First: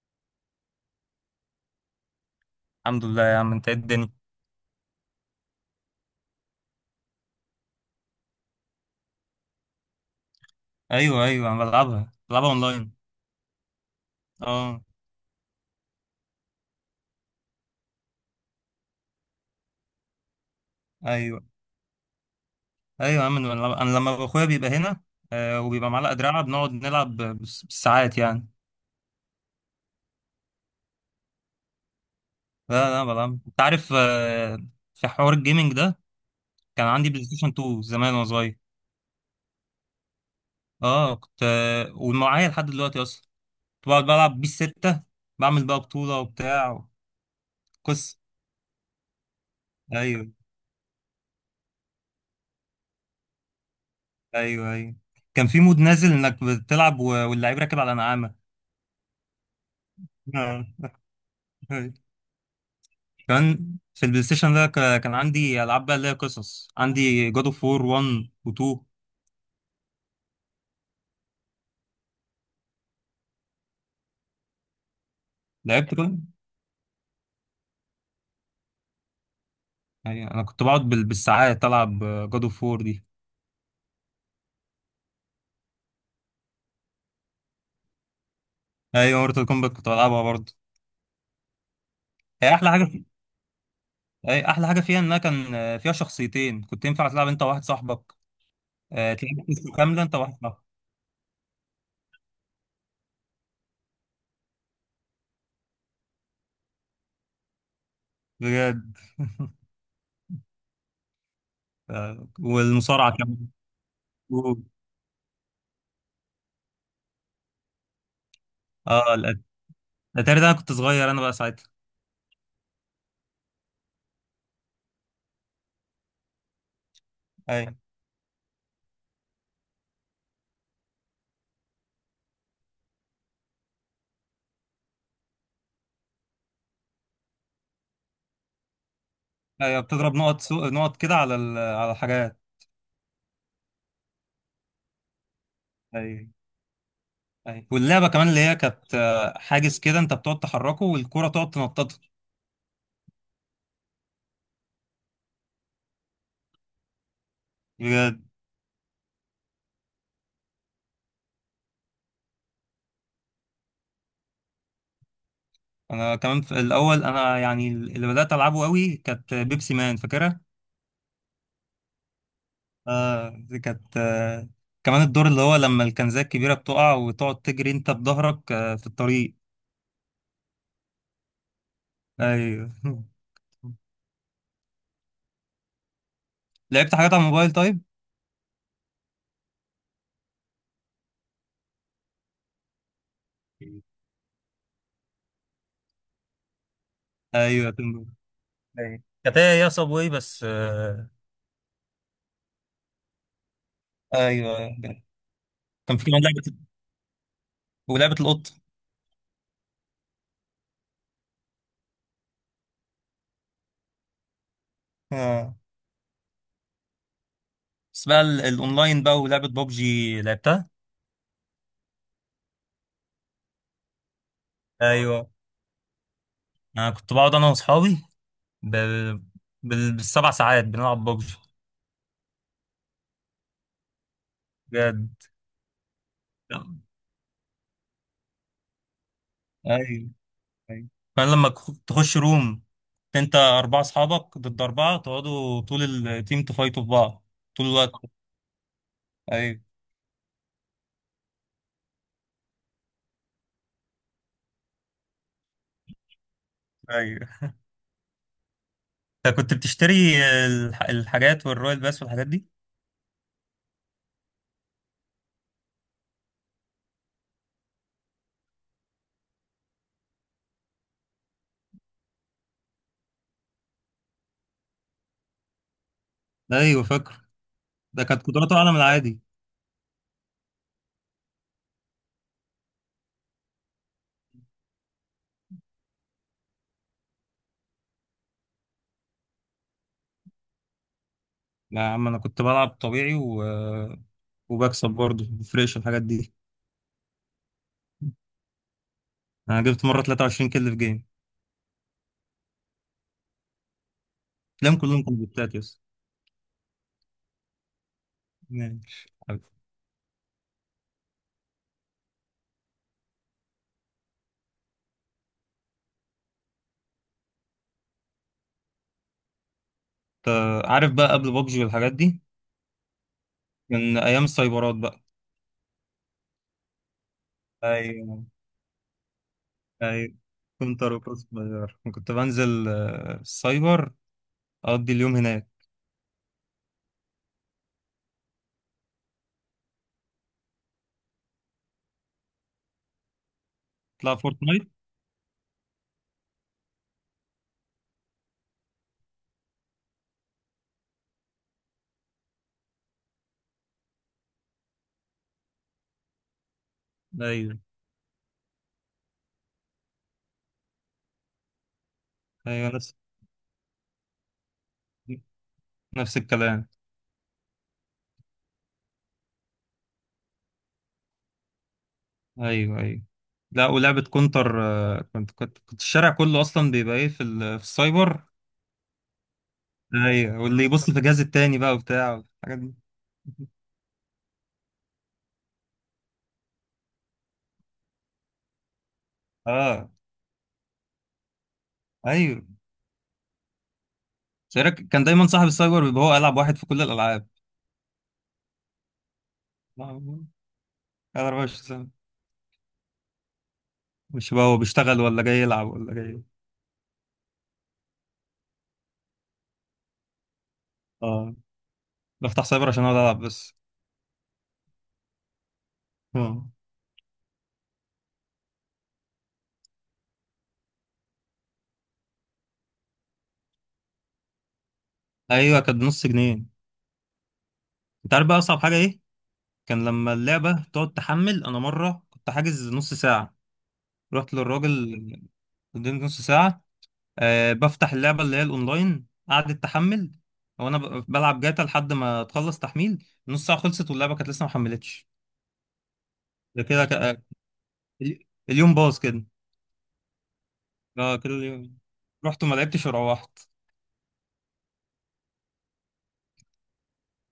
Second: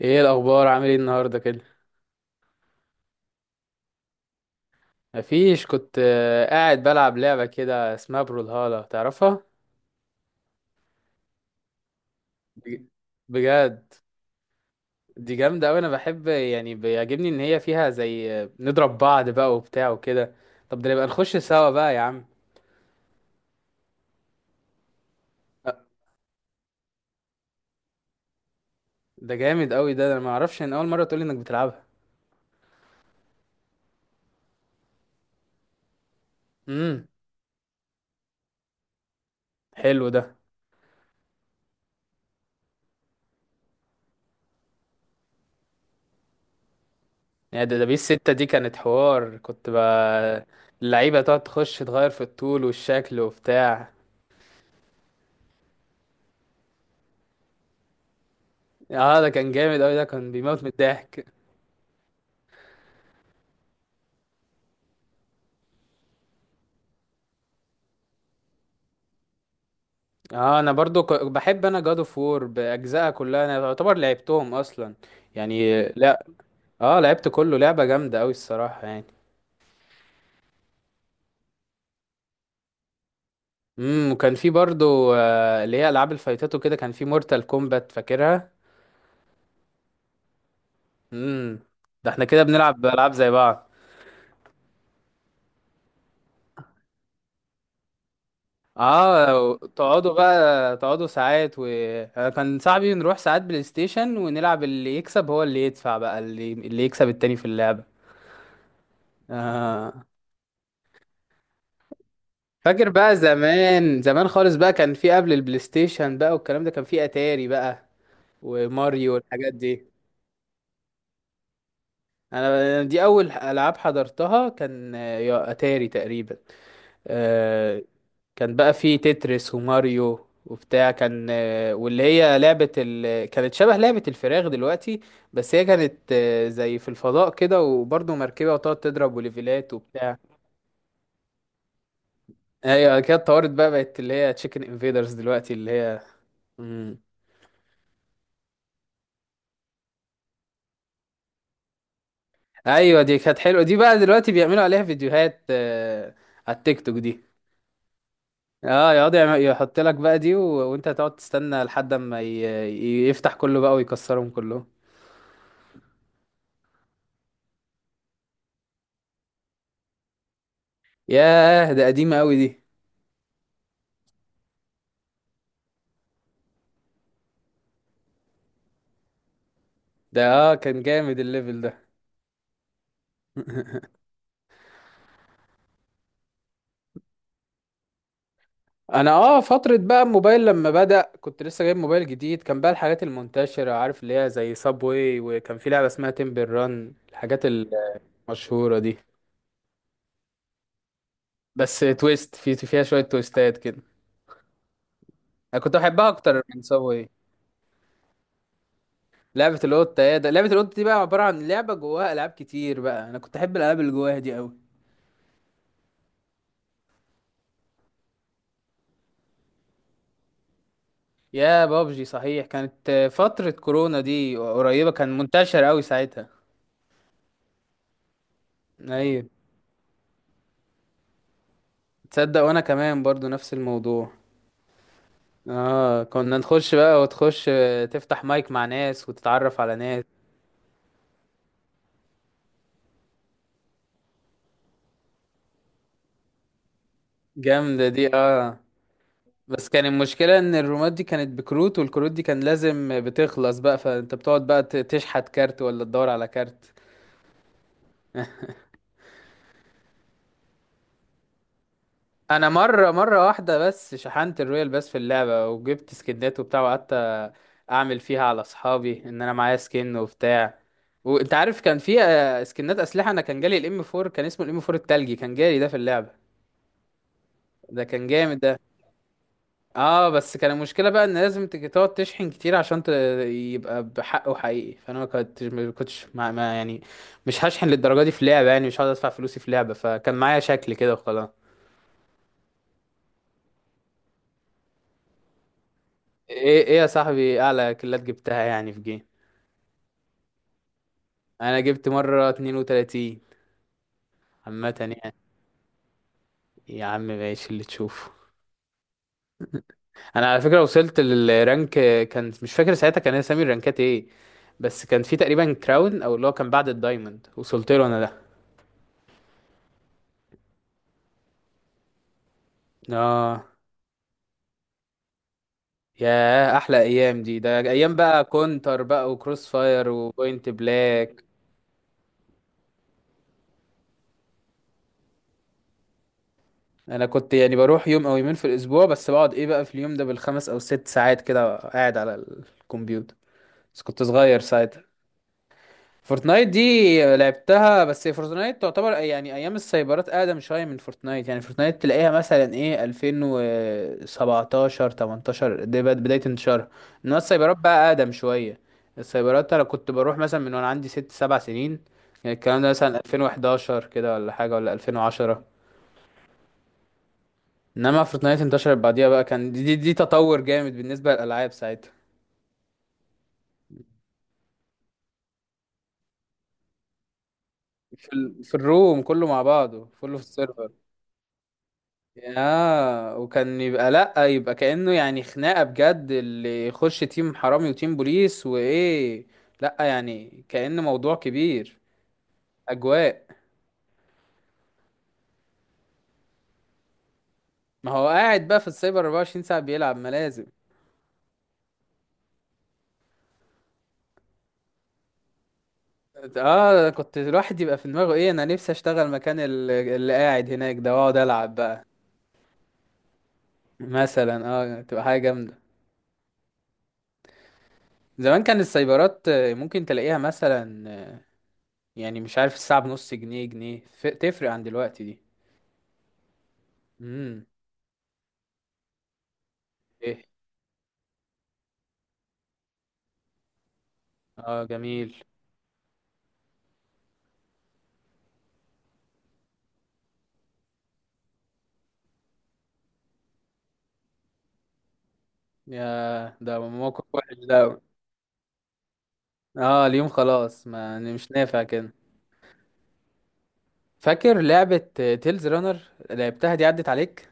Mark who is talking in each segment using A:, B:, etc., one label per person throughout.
A: ايه الاخبار؟ عامل ايه النهارده كده؟
B: الحمد لله يا عم. انت ايه الدنيا؟
A: مفيش. كنت قاعد بلعب لعبه كده اسمها برولهالا، تعرفها؟
B: ايوه، ايوه، انا بلعبها
A: بج-
B: اونلاين.
A: بجد
B: اه.
A: دي جامده قوي. انا بحب، يعني بيعجبني ان هي فيها زي، نضرب بعض بقى وبتاع وكده. طب ده نبقى نخش
B: ايوه،
A: سوا بقى يا عم.
B: ايوه يا عم. انا لما اخويا بيبقى هنا،
A: أ-
B: وبيبقى معلقه دراعه بنقعد نلعب بالساعات يعني.
A: ده جامد قوي ده انا ما اعرفش ان اول مره تقولي انك بتلعبها.
B: لا، لا، بلعب. انت عارف في حوار الجيمنج ده. كان
A: امم
B: عندي بلاي ستيشن 2 زمان وانا صغير.
A: حلو ده.
B: اه. كنت ومعايا لحد دلوقتي اصلا. كنت بقعد بلعب بيه الستة. بعمل بقى بطوله وبتاع.
A: يعني ده بيس
B: قصه.
A: ستة دي كانت حوار، كنت
B: ايوه،
A: بقى اللعيبه تقعد تخش تغير في الطول والشكل وبتاع.
B: ايوه، ايوه. كان في مود نازل انك بتلعب واللعيب راكب على نعامه.
A: اه ده كان جامد قوي ده، كان بيموت من الضحك.
B: آه. كمان في البلاي ستيشن ده كان عندي العاب بقى، اللي هي قصص، عندي جاد اوف وور 1 و2.
A: اه انا برضو، بحب انا جاد اوف وور باجزائها كلها، انا يعتبر لعبتهم اصلا يعني.
B: لعبت كده.
A: لا، اه لعبت كله، لعبه جامده قوي الصراحه يعني.
B: يعني انا كنت بقعد بالساعات العب جاد اوف وور دي.
A: وكان في برضو، اللي هي العاب الفايتات وكده، كان في مورتال كومبات فاكرها.
B: ايوه، مورتال كومبات كنت بلعبها برضه.
A: امم ده احنا كده
B: هي احلى حاجه
A: بنلعب
B: في...
A: العاب زي بعض.
B: هي احلى حاجه فيها، انها كان فيها شخصيتين كنت ينفع تلعب انت وواحد صاحبك. تلعب
A: اه
B: قصه كامله
A: تقعدوا
B: انت وواحد صاحبك.
A: بقى، تقعدوا ساعات و... أنا كان صاحبي نروح ساعات بلاي ستيشن ونلعب، اللي يكسب هو اللي يدفع بقى، اللي يكسب التاني في اللعبه.
B: بجد.
A: اه فاكر
B: والمصارعه
A: بقى
B: كمان.
A: زمان زمان خالص بقى، كان في قبل البلاي ستيشن بقى والكلام ده، كان في اتاري بقى وماريو
B: اه.
A: والحاجات دي.
B: الاتاري ده انا كنت صغير انا بقى ساعتها.
A: انا دي اول العاب حضرتها، كان يا اتاري تقريبا.
B: ايوه،
A: آه، كان بقى في تتريس وماريو وبتاع، كان واللي هي لعبة كانت شبه لعبة الفراخ دلوقتي. بس هي كانت، زي في الفضاء كده وبرضه مركبة، وتقعد تضرب وليفلات
B: ايوه. بتضرب
A: وبتاع.
B: نقط نقط كده على على الحاجات.
A: هي كده اتطورت بقى، بقت اللي هي تشيكن انفيدرز دلوقتي اللي هي.
B: ايوه. أيوة. واللعبه كمان اللي هي كانت حاجز كده، انت بتقعد تحركه والكوره تقعد تنططه.
A: ايوه دي كانت حلوه دي، بقى دلوقتي بيعملوا عليها فيديوهات، على التيك توك دي.
B: بجد.
A: اه يقعد يحط لك بقى دي و... وانت هتقعد تستنى لحد اما يفتح كله بقى ويكسرهم كلهم.
B: انا كمان في الاول، انا يعني اللي بدات العبه قوي كانت بيبسي مان فاكرها.
A: ياه ده قديمه قوي دي
B: دي كانت كمان الدور اللي هو لما الكنزات الكبيره بتقع وتقعد تجري انت بظهرك في الطريق.
A: ده. اه كان جامد الليفل ده.
B: ايوه. لعبت حاجات على الموبايل طيب؟
A: انا اه، فتره بقى الموبايل لما بدأ، كنت لسه جايب موبايل جديد، كان بقى الحاجات المنتشره عارف اللي هي زي سابوي، وكان في لعبه اسمها تمبل ران، الحاجات
B: ايوه.
A: المشهوره دي.
B: ايوه، كانت هي يا صابواي بس
A: بس تويست، في فيها شويه تويستات كده.
B: ايوه،
A: انا كنت
B: كان في
A: بحبها
B: كمان
A: اكتر
B: لعبه،
A: من سابوي.
B: ولعبه القط.
A: لعبة القطة؟ يا ده لعبة القطة دي بقى عبارة عن لعبة جواها ألعاب كتير بقى، أنا كنت أحب الألعاب اللي جواها دي أوي.
B: بس بقى الاونلاين بقى، ولعبة بابجي لعبتها.
A: يا بابجي صحيح، كانت فترة كورونا دي قريبة، كان
B: ايوه.
A: منتشر أوي ساعتها.
B: انا كنت بقعد انا واصحابي بال...
A: أيوة.
B: بالسبع ساعات بنلعب بابجي.
A: تصدق وأنا كمان برضو نفس الموضوع.
B: بجد.
A: آه كنا نخش بقى، وتخش تفتح مايك مع ناس وتتعرف على ناس.
B: ايوه، ايوه. فانا لما تخش روم، انت اربعة اصحابك ضد اربعة، تقعدوا طول التيم تفايتوا في بعض. طول
A: جامدة
B: الوقت.
A: دي آه.
B: ايوه.
A: بس كان المشكلة إن الرومات دي كانت بكروت، والكروت دي كان لازم بتخلص بقى، فأنت بتقعد بقى تشحت كارت ولا تدور على كارت.
B: ايوه. انت كنت بتشتري الحاجات والرويال باس والحاجات
A: انا
B: دي؟
A: مره، مره واحده بس شحنت الرويال بس في اللعبه، وجبت سكنات وبتاع، وقعدت اعمل فيها على اصحابي ان انا معايا سكن وبتاع. وانت عارف كان في سكنات اسلحه. انا كان جالي الام 4، كان اسمه الام 4 التلجي، كان جالي ده في اللعبه.
B: ايوه، فاكر.
A: ده
B: ده
A: كان
B: كانت
A: جامد
B: قدراته
A: ده.
B: اعلى من العادي.
A: اه بس كان المشكله بقى ان لازم تقعد تشحن كتير عشان يبقى بحقه حقيقي. فانا ما كنتش ما كنتش ما... ما يعني مش هشحن للدرجه دي في لعبه. يعني مش هقعد ادفع فلوسي في لعبه، فكان معايا شكل كده وخلاص.
B: لا يا عم، انا كنت بلعب طبيعي وبكسب برضه، مفرقش الحاجات دي.
A: ايه يا صاحبي، اعلى كلات جبتها يعني في جيم؟
B: انا جبت مره 23 كل في جيم.
A: انا جبت مرة 32 عامة
B: تلاقيهم كلهم
A: يعني.
B: كومبليتات، يس.
A: يا عم ماشي اللي تشوفه.
B: ماشي حبيبي.
A: انا على فكرة وصلت للرانك، كان مش فاكر ساعتها كان اسامي الرانكات ايه، بس كان في تقريبا كراون او اللي هو كان بعد الدايموند، وصلت له انا ده.
B: انت عارف بقى قبل بابجي والحاجات دي؟
A: اه
B: كان ايام السايبرات بقى.
A: يا احلى ايام دي، ده ايام بقى
B: ايوه.
A: كونتر بقى وكروس فاير
B: ايوه.
A: وبوينت
B: كنت اروح
A: بلاك.
B: صغير، كنت بنزل السايبر، اقضي اليوم هناك.
A: انا كنت يعني بروح يوم او يومين في الاسبوع بس، بقعد ايه بقى في اليوم ده بالخمس او ست ساعات كده قاعد على الكمبيوتر، بس كنت
B: تلعب
A: صغير.
B: فورتنايت؟
A: فورتنايت دي لعبتها، بس فورتنايت تعتبر يعني ايام السايبرات اقدم شويه من فورتنايت. يعني فورتنايت تلاقيها مثلا ايه 2017 18 دي بدايه انتشارها. انما السايبرات
B: ايوه،
A: بقى اقدم شويه. السايبرات انا كنت بروح مثلا من وانا عندي 6 7 سنين، يعني الكلام ده
B: ايوه. نفس
A: مثلا 2011 كده ولا حاجه، ولا 2010.
B: نفس الكلام.
A: انما فورتنايت انتشرت بعديها بقى، كان دي تطور جامد بالنسبه للالعاب ساعتها.
B: ايوه، ايوه. لا، ولعبه كونتر كنت الشارع كله اصلا بيبقى ايه في في السايبر.
A: في الروم كله مع بعضه، كله في
B: ايوه، واللي
A: السيرفر.
B: يبص في الجهاز التاني بقى وبتاع الحاجات دي.
A: يا وكان يبقى لأ، يبقى كأنه يعني خناقة بجد، اللي يخش تيم حرامي وتيم بوليس وإيه. لأ
B: اه.
A: يعني كأنه موضوع كبير،
B: ايوه.
A: أجواء.
B: شارك، كان دايما صاحب السايبر بيبقى هو ألعب واحد في كل الألعاب.
A: ما هو قاعد بقى في السايبر 24 ساعة
B: لا،
A: بيلعب،
B: هو
A: ما لازم.
B: قاعد 24 ساعة. مش بقى هو بيشتغل ولا جاي يلعب ولا جاي.
A: اه، كنت الواحد يبقى في دماغه ايه، انا نفسي اشتغل مكان اللي قاعد هناك ده واقعد
B: اه.
A: العب بقى.
B: بفتح سايبر عشان اقعد العب بس.
A: مثلا، اه تبقى حاجة جامدة.
B: اه.
A: زمان كان السايبرات، ممكن تلاقيها مثلا، يعني مش عارف الساعة بنص جنيه، جنيه، تفرق عن دلوقتي دي.
B: ايوه، كانت بنص جنيه.
A: امم
B: انت عارف بقى اصعب حاجه ايه؟ كان لما اللعبه تقعد تحمل. انا مره كنت حاجز نص ساعه. رحت
A: اه
B: للراجل،
A: جميل.
B: اديني نص ساعه. بفتح اللعبه اللي هي الاونلاين، قعدت تحمل. وانا بلعب جاتا لحد ما تخلص تحميل نص ساعه، خلصت واللعبه كانت لسه ما حملتش.
A: يا ده
B: ده كده.
A: موقف وحش ده أوي.
B: اليوم باظ كده.
A: اه اليوم خلاص، ما أنا
B: اه،
A: مش
B: كده
A: نافع
B: اليوم
A: كده.
B: رحت وما لعبتش وروحت.
A: فاكر لعبة تيلز رانر؟ لعبتها دي؟ عدت عليك؟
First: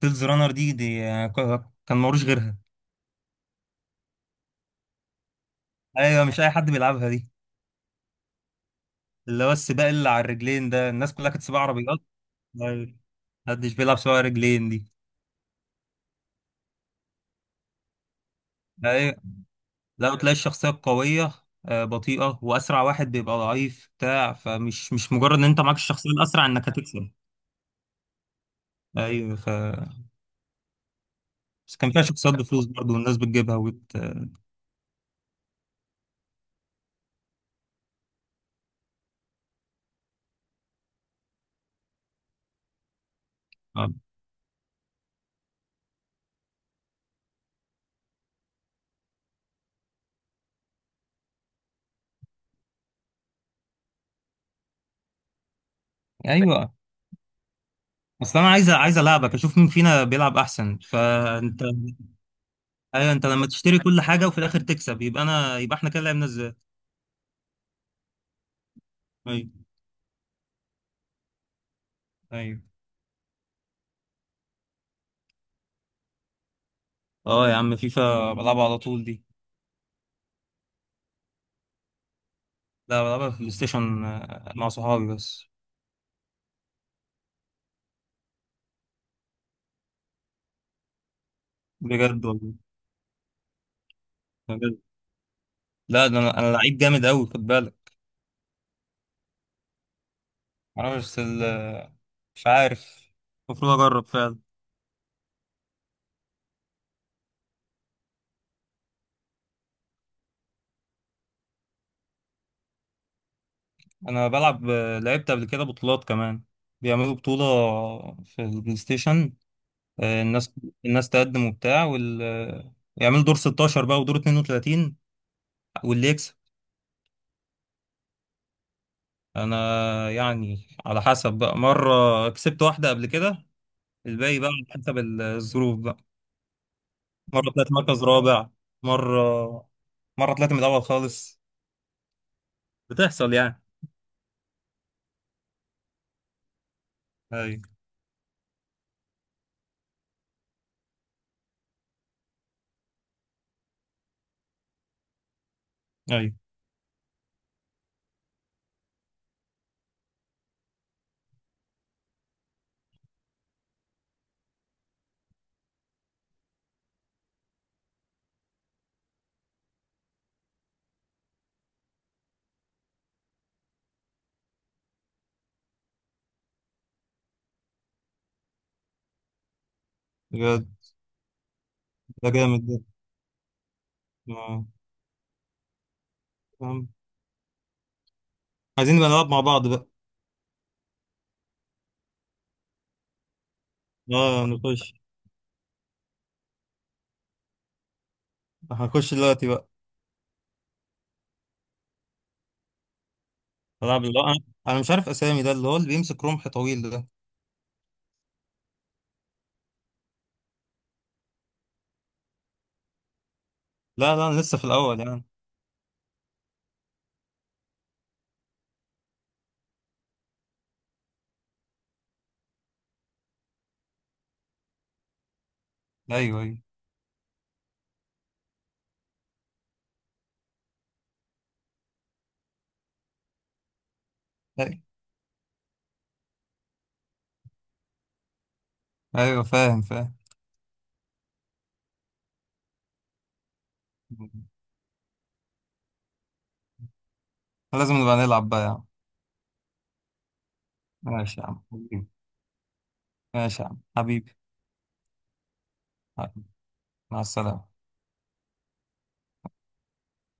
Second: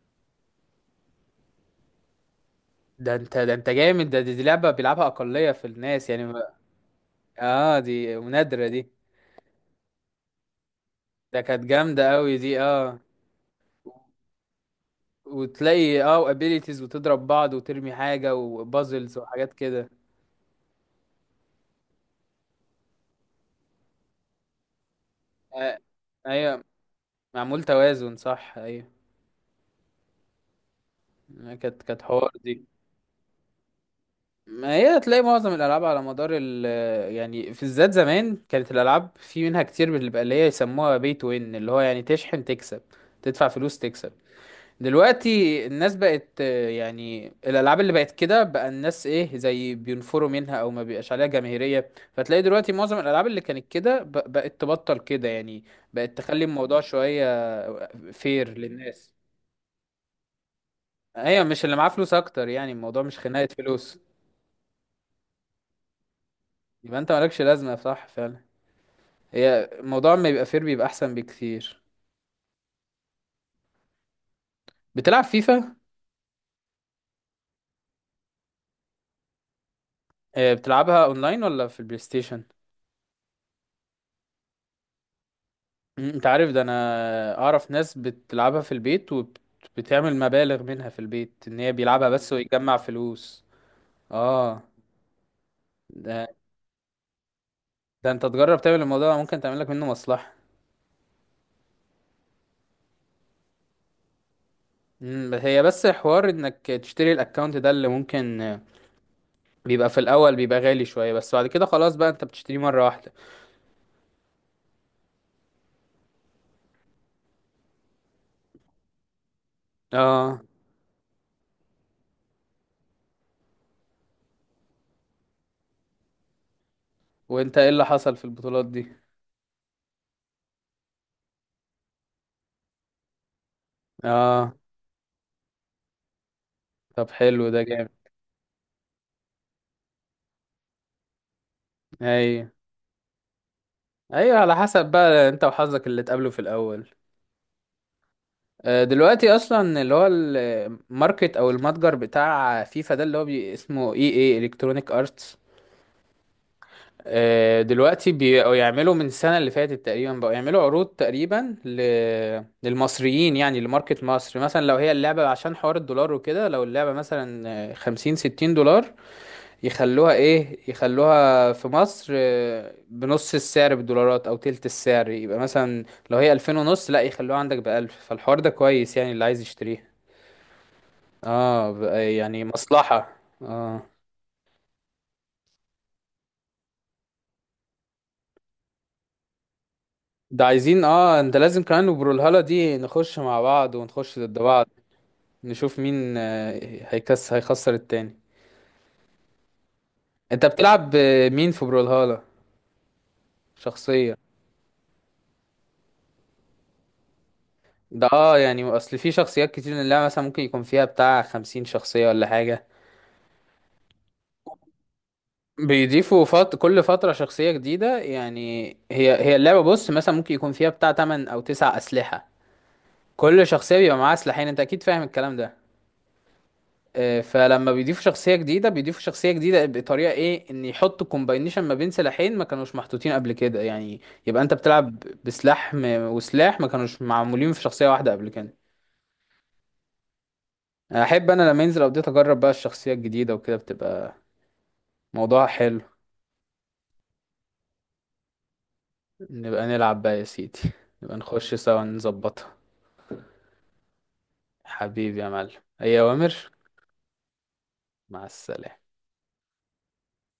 B: تيلز رانر دي كان ملوش غيرها.
A: ده انت، ده انت جامد ده. دي لعبة بيلعبها أقلية في الناس يعني
B: ايوه، مش اي
A: ما-.
B: حد بيلعبها دي.
A: اه دي نادرة دي.
B: اللي هو السباق اللي على الرجلين ده، الناس كلها
A: ده
B: كانت سباق
A: كانت
B: عربيات.
A: جامدة قوي دي
B: أيوة.
A: اه.
B: محدش بيلعب سباق رجلين دي.
A: وتلاقي اه ابيليتيز وتضرب بعض وترمي حاجة
B: ايوه.
A: وبازلز وحاجات كده.
B: لا، تلاقي الشخصيه القويه بطيئه، واسرع واحد بيبقى ضعيف بتاع، فمش مش مجرد ان انت معاك
A: آه
B: الشخصيه الاسرع
A: ايوه،
B: انك هتكسب.
A: معمول توازن، صح ايوه.
B: ايوه. بس
A: كانت
B: كان فيها
A: حوار
B: شخصيات
A: دي.
B: بفلوس برضه، والناس بتجيبها
A: ما هي تلاقي معظم الالعاب على مدار ال... يعني في الذات زمان كانت الالعاب في منها كتير بتبقى اللي هي يسموها بي تو وين، اللي هو يعني تشحن تكسب، تدفع فلوس
B: آه.
A: تكسب. دلوقتي الناس بقت يعني الالعاب اللي بقت كده بقى، الناس ايه زي بينفروا منها او ما بيبقاش عليها جماهيريه، فتلاقي دلوقتي معظم الالعاب اللي كانت كده بقت تبطل كده يعني. بقت تخلي
B: ايوه.
A: الموضوع شويه
B: اصل انا
A: فير
B: عايز
A: للناس.
B: العبك اشوف مين فينا بيلعب احسن،
A: ايوه،
B: فانت.
A: مش اللي معاه فلوس اكتر، يعني الموضوع
B: ايوه.
A: مش
B: انت لما
A: خناقه
B: تشتري
A: فلوس.
B: كل حاجه وفي الاخر تكسب، يبقى احنا كده لعبنا ازاي؟
A: يبقى انت مالكش لازمه، صح فعلا.
B: ايوه،
A: هي الموضوع ما يبقى فير بيبقى احسن بكتير.
B: ايوه.
A: بتلعب فيفا؟
B: اه يا عم، فيفا بلعبها على طول دي.
A: بتلعبها اونلاين ولا في البلاي ستيشن؟
B: لا، بلعبها في البلاي ستيشن مع صحابي بس.
A: انت عارف ده؟ انا اعرف ناس بتلعبها في البيت، وبتعمل مبالغ منها في البيت، ان هي بيلعبها
B: بجد
A: بس
B: والله؟
A: ويجمع فلوس. اه
B: بجد؟ لا ده
A: ده
B: انا لعيب جامد قوي، خد بالك.
A: ده انت تجرب تعمل الموضوع ده، ممكن تعمل لك منه مصلحة.
B: معرفش بس مش عارف. المفروض اجرب فعلا.
A: بس هي بس حوار انك تشتري الاكونت ده، اللي ممكن بيبقى في الاول بيبقى غالي شوية، بس بعد كده خلاص بقى انت بتشتريه مرة واحدة.
B: انا بلعب لعبت قبل كده بطولات كمان. بيعملوا بطوله في البلاي ستيشن.
A: اه
B: الناس، الناس تقدم وبتاع، وال آه، يعملوا دور 16 بقى ودور 32، واللي يكسب.
A: وانت ايه اللي حصل في البطولات دي؟
B: انا يعني على حسب بقى. مره كسبت واحده قبل كده. الباقي بقى
A: اه
B: على حسب الظروف بقى.
A: طب حلو،
B: مره
A: ده
B: طلعت
A: جامد.
B: مركز رابع. مره، مره طلعت من الاول خالص.
A: ايوه،
B: بتحصل يعني.
A: ايوه على حسب بقى انت وحظك اللي تقابله في الاول.
B: اي،
A: دلوقتي اصلا اللي هو الماركت او المتجر بتاع فيفا ده، اللي هو بي اسمه اي اي الكترونيك ارتس،
B: اي.
A: دلوقتي بقوا يعملوا من السنه اللي فاتت تقريبا، بقوا يعملوا عروض تقريبا ل... للمصريين، يعني لماركت مصر مثلا، لو هي اللعبه عشان حوار الدولار وكده، لو اللعبه مثلا 50 60 دولار، يخلوها ايه، يخلوها في مصر بنص السعر بالدولارات او تلت السعر. يبقى مثلا لو هي 2000 ونص، لا يخلوها عندك بـ1000، فالحوار ده كويس يعني اللي عايز يشتريها.
B: بجد،
A: اه بقى
B: ده
A: يعني
B: جامد ده.
A: مصلحة. اه
B: آه. آم. عايزين نبقى نلعب مع بعض بقى.
A: ده عايزين اه، انت لازم كمان وبرولهالة دي نخش مع بعض ونخش ضد
B: اه،
A: بعض.
B: نخش.
A: نشوف مين هيكس هيخسر التاني.
B: هنخش دلوقتي بقى.
A: انت بتلعب مين في برولهالة؟
B: نلعب
A: شخصية؟
B: اللي هو انا. أنا مش عارف اسامي، ده اللي هو اللي بيمسك رمح طويل ده.
A: ده اه يعني اصل في شخصيات كتير من اللعبة، مثلا ممكن يكون فيها بتاع 50 شخصية ولا حاجة.
B: لا، لا، انا لسه في الاول يعني.
A: بيضيفوا كل فترة شخصية جديدة، يعني هي اللعبة بص مثلا ممكن يكون فيها بتاع 8 أو 9 أسلحة. كل شخصية بيبقى معاها سلاحين، أنت أكيد فاهم الكلام ده.
B: ايوه، ايوه.
A: فلما بيضيفوا شخصية جديدة، بطريقة إيه إن يحطوا كومباينيشن ما بين سلاحين ما كانوش محطوطين قبل كده، يعني يبقى أنت
B: ايوه.
A: بتلعب بسلاح وسلاح ما كانوش معمولين في شخصية واحدة قبل كده.
B: أيوة، فاهم، فاهم.
A: أحب أنا لما ينزل أبديت أجرب بقى الشخصية الجديدة وكده، بتبقى موضوع حلو.
B: لازم نبقى نلعب بقى يعني.
A: نبقى نلعب بقى يا سيدي. نبقى
B: ماشي يا
A: نخش
B: عم.
A: سوا نظبطها.
B: ماشي يا عم حبيبي.
A: حبيبي يا معلم، أي أوامر.
B: مع السلامة.
A: مع السلامة.